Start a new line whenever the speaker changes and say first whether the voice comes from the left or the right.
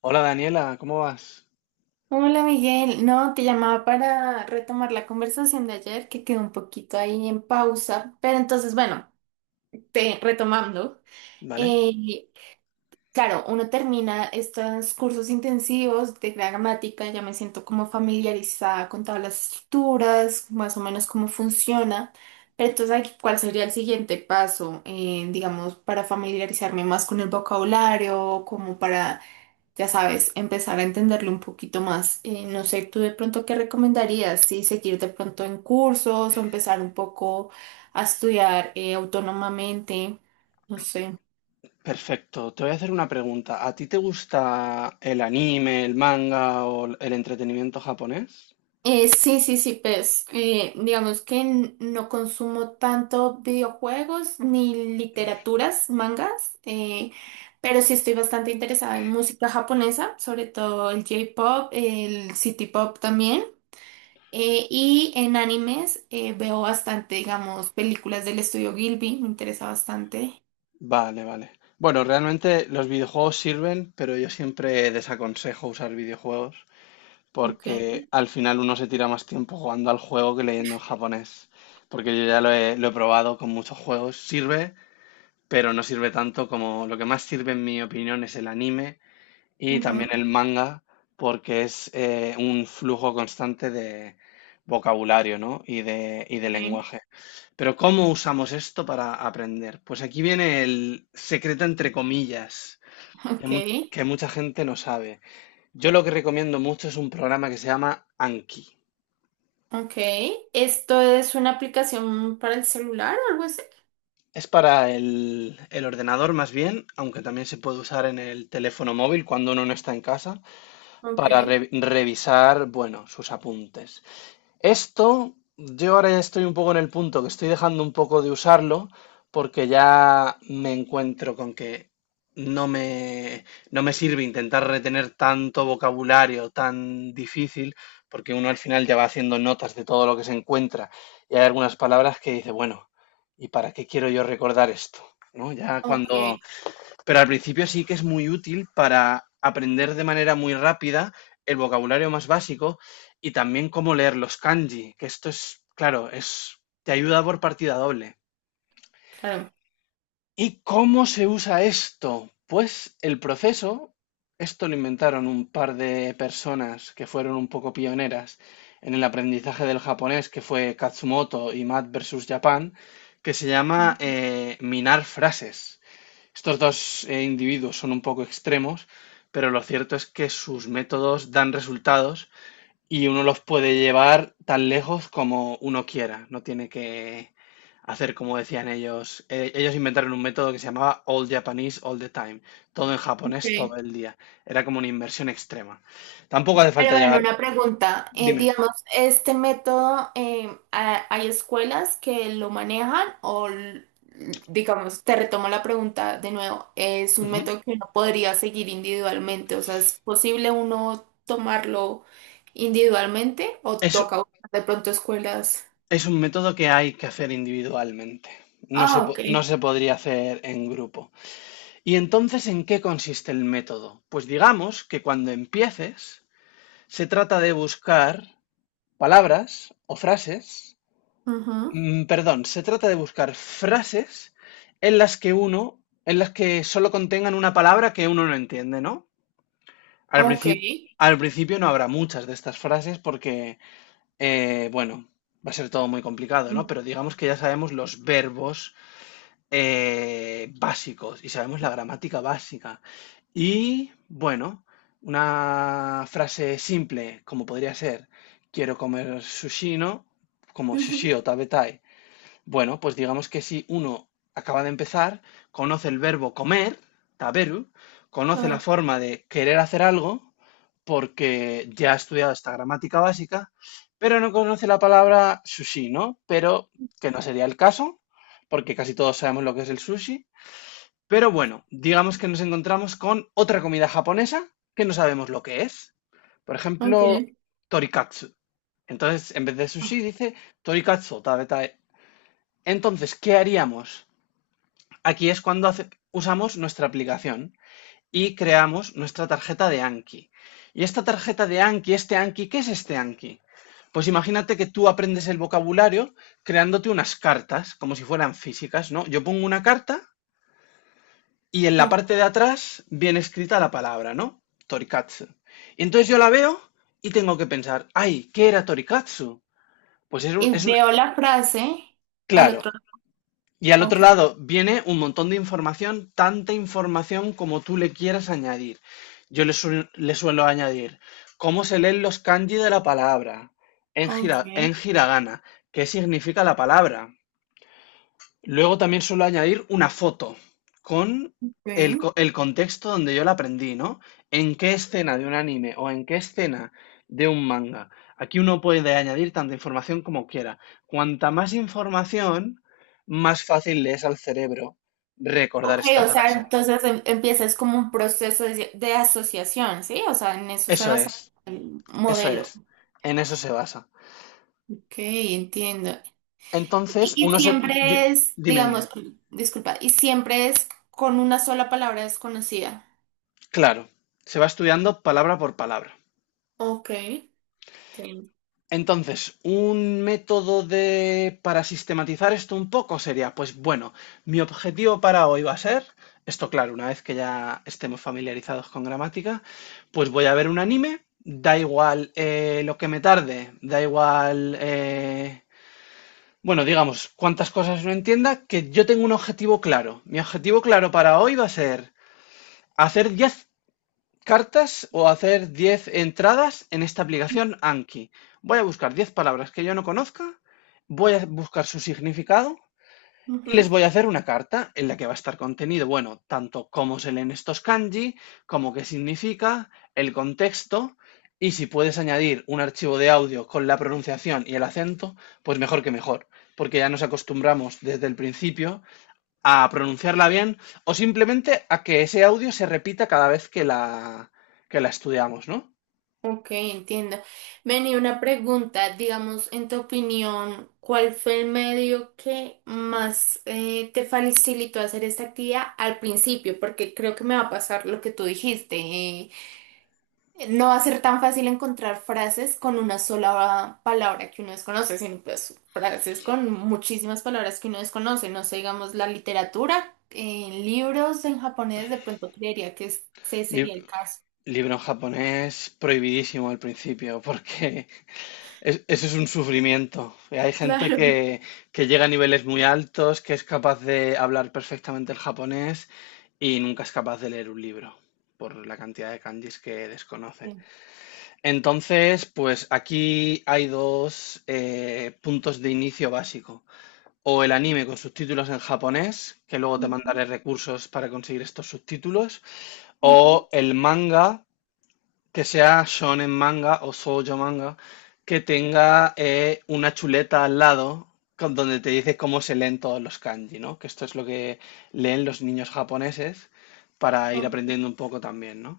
left: Hola Daniela, ¿cómo vas?
right: Hola Miguel, no, te llamaba para retomar la conversación de ayer que quedó un poquito ahí en pausa, pero entonces bueno, te retomando,
left: ¿Vale?
right: eh, claro, uno termina estos cursos intensivos de gramática, ya me siento como familiarizada con todas las estructuras, más o menos cómo funciona, pero entonces ahí, ¿cuál sería el siguiente paso, digamos, para familiarizarme más con el vocabulario, como para ya sabes, empezar a entenderlo un poquito más. No sé, tú de pronto qué recomendarías, si seguir de pronto en cursos o empezar un poco a estudiar autónomamente, no sé.
left: Perfecto. Te voy a hacer una pregunta. ¿A ti te gusta el anime, el manga o el entretenimiento japonés?
right: Sí, sí, sí, pues digamos que no consumo tanto videojuegos ni literaturas, mangas, pero sí estoy bastante interesada en música japonesa, sobre todo el J-pop, el city pop también. Y en animes veo bastante, digamos, películas del estudio Gilby, me interesa bastante.
left: Vale, vale. Bueno, realmente los videojuegos sirven, pero yo siempre desaconsejo usar videojuegos
right: Okay.
left: porque al final uno se tira más tiempo jugando al juego que leyendo en japonés. Porque yo ya lo he probado con muchos juegos. Sirve, pero no sirve tanto como lo que más sirve en mi opinión es el anime. Y
right: Ujú,
left: también el manga, porque es un flujo constante de vocabulario, ¿no? Y de
right: okay.
left: lenguaje. Pero ¿cómo usamos esto para aprender? Pues aquí viene el secreto entre comillas, que,
right: Ok,
left: mu- que mucha gente no sabe. Yo lo que recomiendo mucho es un programa que se llama Anki.
right: ok. ¿Esto es una aplicación para el celular o algo así?
left: Es para el ordenador más bien, aunque también se puede usar en el teléfono móvil cuando uno no está en casa, para
right: Okay.
left: revisar, bueno, sus apuntes. Esto, yo ahora ya estoy un poco en el punto que estoy dejando un poco de usarlo porque ya me encuentro con que no me, no me sirve intentar retener tanto vocabulario tan difícil porque uno al final ya va haciendo notas de todo lo que se encuentra y hay algunas palabras que dice, bueno, ¿y para qué quiero yo recordar esto? ¿No? Ya
right: Ok,
left: cuando pero al principio sí que es muy útil para aprender de manera muy rápida el vocabulario más básico y también cómo leer los kanji, que esto es, claro, te ayuda por partida doble.
right: claro.
left: ¿Y cómo se usa esto? Pues el proceso, esto lo inventaron un par de personas que fueron un poco pioneras en el aprendizaje del japonés, que fue Katsumoto y Matt versus Japan, que se llama minar frases. Estos dos individuos son un poco extremos, pero lo cierto es que sus métodos dan resultados y uno los puede llevar tan lejos como uno quiera. No tiene que hacer como decían ellos. Ellos inventaron un método que se llamaba All Japanese All the Time, todo en japonés todo
right: Ok.
left: el día. Era como una inversión extrema. Tampoco hace
right: Pero
left: falta
right: bueno,
left: llegar.
right: una pregunta.
left: Dime.
right: Digamos, ¿este método hay escuelas que lo manejan o, digamos, te retomo la pregunta de nuevo, es un
left: Ujú.
right: método que uno podría seguir individualmente? O sea, ¿es posible uno tomarlo individualmente o
left: Es,
right: toca buscar de pronto escuelas?
left: es un método que hay que hacer individualmente. No se,
right: Ah,
left: po-
right: ok.
left: no se podría hacer en grupo. Y entonces, ¿en qué consiste el método? Pues digamos que cuando empieces, se trata de buscar palabras o frases,
right: Ujú,
left: perdón, se trata de buscar frases en las que uno, en las que solo contengan una palabra que uno no entiende, ¿no? Al
right: ok.
left: principio, al principio no habrá muchas de estas frases porque, bueno, va a ser todo muy complicado, ¿no?
right: Mm.
left: Pero digamos que ya sabemos los verbos básicos y sabemos la gramática básica. Y bueno, una frase simple como podría ser, quiero comer sushi, ¿no? Como
right: Ujú,
left: sushi o tabetai. Bueno, pues digamos que si uno acaba de empezar, conoce el verbo comer, taberu,
right: a
left: conoce la
right: ver,
left: forma de querer hacer algo, porque ya ha estudiado esta gramática básica, pero no conoce la palabra sushi, ¿no? Pero que no sería el caso, porque casi todos sabemos lo que es el sushi. Pero bueno, digamos que nos encontramos con otra comida japonesa que no sabemos lo que es. Por
right: ok.
left: ejemplo, torikatsu. Entonces, en vez de sushi,
right: Ah,
left: dice torikatsu, o entonces, ¿qué haríamos? Aquí es cuando usamos nuestra aplicación y creamos nuestra tarjeta de Anki. Y esta tarjeta de Anki, este Anki, ¿qué es este Anki? Pues imagínate que tú aprendes el vocabulario creándote unas cartas, como si fueran físicas, ¿no? Yo pongo una carta y en la
right: ok.
left: parte de atrás viene escrita la palabra, ¿no? Torikatsu. Y entonces yo la veo y tengo que pensar, ay, ¿qué era Torikatsu? Pues es un,
right: Y
left: es un,
right: veo la frase al
left: claro,
right: otro
left: y al
right: lado.
left: otro
right: Ok.
left: lado viene un montón de información, tanta información como tú le quieras añadir. Yo le suelo añadir cómo se leen los kanji de la palabra en,
right: Ok.
left: hira- en hiragana, qué significa la palabra. Luego también suelo añadir una foto con
right: Ok.
left: el contexto donde yo la aprendí, ¿no? ¿En qué escena de un anime o en qué escena de un manga? Aquí uno puede añadir tanta información como quiera. Cuanta más información, más fácil le es al cerebro recordar
right: Ok,
left: esta
right: o sea,
left: frase.
right: entonces empieza es como un proceso de asociación, ¿sí? O sea, en eso se
left: Eso
right: basa
left: es,
right: el
left: eso
right: modelo.
left: es. En eso se basa.
right: Ok, entiendo.
left: Entonces,
right: Y
left: uno se... di-
right: siempre es,
left: dime, dime.
right: digamos, disculpa, y siempre es con una sola palabra desconocida.
left: Claro, se va estudiando palabra por palabra.
right: Ok, entiendo.
left: Entonces, un método de para sistematizar esto un poco sería, pues bueno, mi objetivo para hoy va a ser, esto claro, una vez que ya estemos familiarizados con gramática, pues voy a ver un anime, da igual lo que me tarde, da igual, bueno, digamos, cuántas cosas no entienda, que yo tengo un objetivo claro. Mi objetivo claro para hoy va a ser hacer 10 cartas o hacer 10 entradas en esta aplicación Anki. Voy a buscar 10 palabras que yo no conozca, voy a buscar su significado y les voy a hacer una carta en la que va a estar contenido, bueno, tanto cómo se leen estos kanji, como qué significa, el contexto y si puedes añadir un archivo de audio con la pronunciación y el acento, pues mejor que mejor, porque ya nos acostumbramos desde el principio a pronunciarla bien o simplemente a que ese audio se repita cada vez que que la estudiamos, ¿no?
right: Ok, entiendo. Vení, una pregunta, digamos, en tu opinión, ¿cuál fue el medio que más te facilitó hacer esta actividad al principio? Porque creo que me va a pasar lo que tú dijiste. No va a ser tan fácil encontrar frases con una sola palabra que uno desconoce, sino pues frases con muchísimas palabras que uno desconoce. No sé, digamos, la literatura, en libros en japonés, de pronto creería que ese
left: Lib-
right: sería el caso.
left: Libro en japonés prohibidísimo al principio porque eso es un sufrimiento. Y hay gente
right: Claro.
left: que llega a niveles muy altos, que es capaz de hablar perfectamente el japonés y nunca es capaz de leer un libro por la cantidad de kanjis que desconoce.
right: Sí.
left: Entonces, pues aquí hay dos puntos de inicio básico, o el anime con subtítulos en japonés, que luego te
right: Ujú,
left: mandaré recursos para conseguir estos subtítulos,
right: ujú.
left: o el manga, que sea shonen manga o shoujo manga, que tenga una chuleta al lado donde te dice cómo se leen todos los kanji, ¿no? Que esto es lo que leen los niños japoneses para ir
right: Ah.
left: aprendiendo un poco también, ¿no?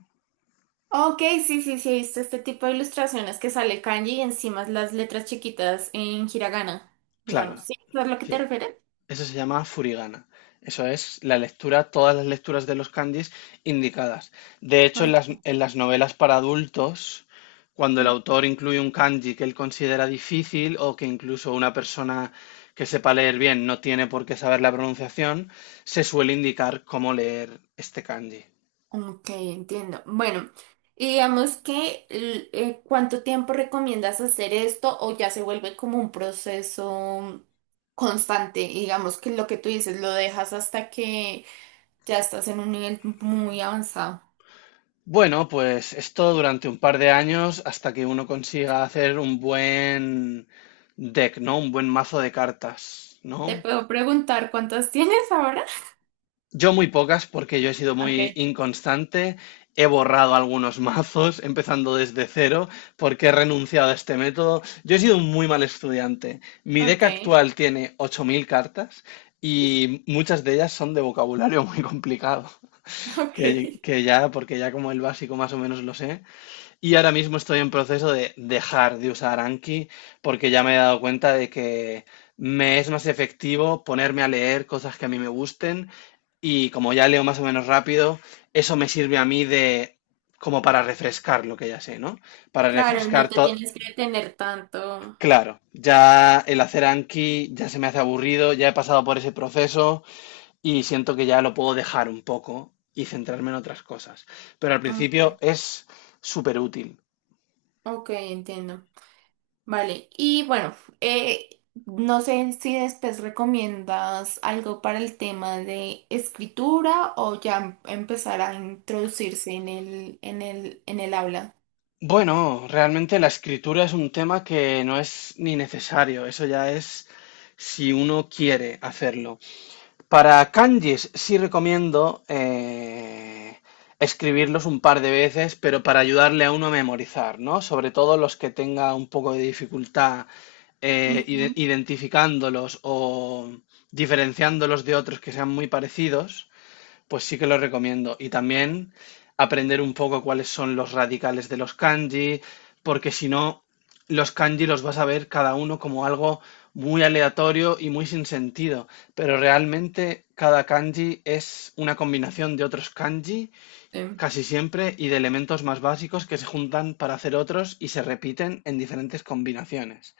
right: Ok, sí, sí, sí, he visto este tipo de ilustraciones que sale kanji y encima las letras chiquitas en hiragana,
left: Claro,
right: digamos. ¿Sí? ¿Es a lo que te
left: sí.
right: refieres?
left: Eso se llama furigana. Eso es la lectura, todas las lecturas de los kanjis indicadas. De hecho, en
right: Ah,
left: en las novelas para adultos, cuando el autor incluye un kanji que él considera difícil o que incluso una persona que sepa leer bien no tiene por qué saber la pronunciación, se suele indicar cómo leer este kanji.
right: ok, entiendo. Bueno, y digamos que ¿cuánto tiempo recomiendas hacer esto o ya se vuelve como un proceso constante? Digamos que lo que tú dices lo dejas hasta que ya estás en un nivel muy avanzado.
left: Bueno, pues esto durante un par de años hasta que uno consiga hacer un buen deck, ¿no? Un buen mazo de cartas,
right: ¿Te
left: ¿no?
right: puedo preguntar cuántas tienes ahora?
left: Yo muy pocas porque yo he sido
right: Ok,
left: muy inconstante, he borrado algunos mazos empezando desde cero porque he renunciado a este método. Yo he sido un muy mal estudiante. Mi deck
right: ok,
left: actual tiene 8.000 cartas y muchas de ellas son de vocabulario muy complicado,
right: ok.
left: que ya, porque ya como el básico más o menos lo sé, y ahora mismo estoy en proceso de dejar de usar Anki porque ya me he dado cuenta de que me es más efectivo ponerme a leer cosas que a mí me gusten y como ya leo más o menos rápido, eso me sirve a mí de como para refrescar lo que ya sé, ¿no? Para
right: Claro, y no
left: refrescar
right: te
left: todo.
right: tienes que detener tanto.
left: Claro, ya el hacer Anki ya se me hace aburrido, ya he pasado por ese proceso y siento que ya lo puedo dejar un poco y centrarme en otras cosas. Pero al principio
right: Okay,
left: es súper útil.
right: ok, entiendo. Vale, y bueno, no sé si después recomiendas algo para el tema de escritura o ya empezar a introducirse en en el habla.
left: Bueno, realmente la escritura es un tema que no es ni necesario, eso ya es si uno quiere hacerlo. Para kanjis sí recomiendo escribirlos un par de veces, pero para ayudarle a uno a memorizar, ¿no? Sobre todo los que tenga un poco de dificultad
right: Ujú.
left: identificándolos o diferenciándolos de otros que sean muy parecidos. Pues sí que lo recomiendo. Y también aprender un poco cuáles son los radicales de los kanji, porque si no, los kanji los vas a ver cada uno como algo muy aleatorio y muy sin sentido. Pero realmente cada kanji es una combinación de otros kanji,
right: Sí.
left: casi siempre, y de elementos más básicos que se juntan para hacer otros y se repiten en diferentes combinaciones.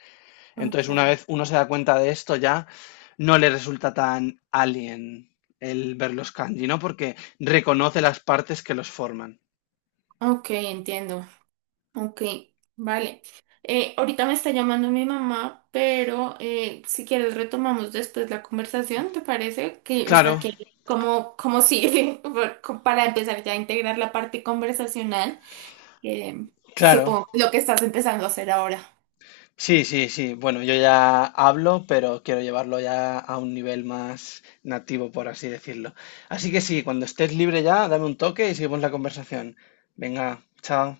left: Entonces,
right: Ok,
left: una vez uno se da cuenta de esto, ya no le resulta tan alien el ver los kanji, ¿no? Porque reconoce las partes que los forman.
right: ok, entiendo. Ok, vale. Ahorita me está llamando mi mamá, pero si quieres retomamos después la conversación, ¿te parece? Que, o sea,
left: Claro,
right: que como, como si, para empezar ya a integrar la parte conversacional, que
left: claro.
right: supongo lo que estás empezando a hacer ahora.
left: Sí, sí, sí. Bueno, yo ya hablo, pero quiero llevarlo ya a un nivel más nativo, por así decirlo. Así que sí, cuando estés libre ya, dame un toque y seguimos la conversación. Venga, chao.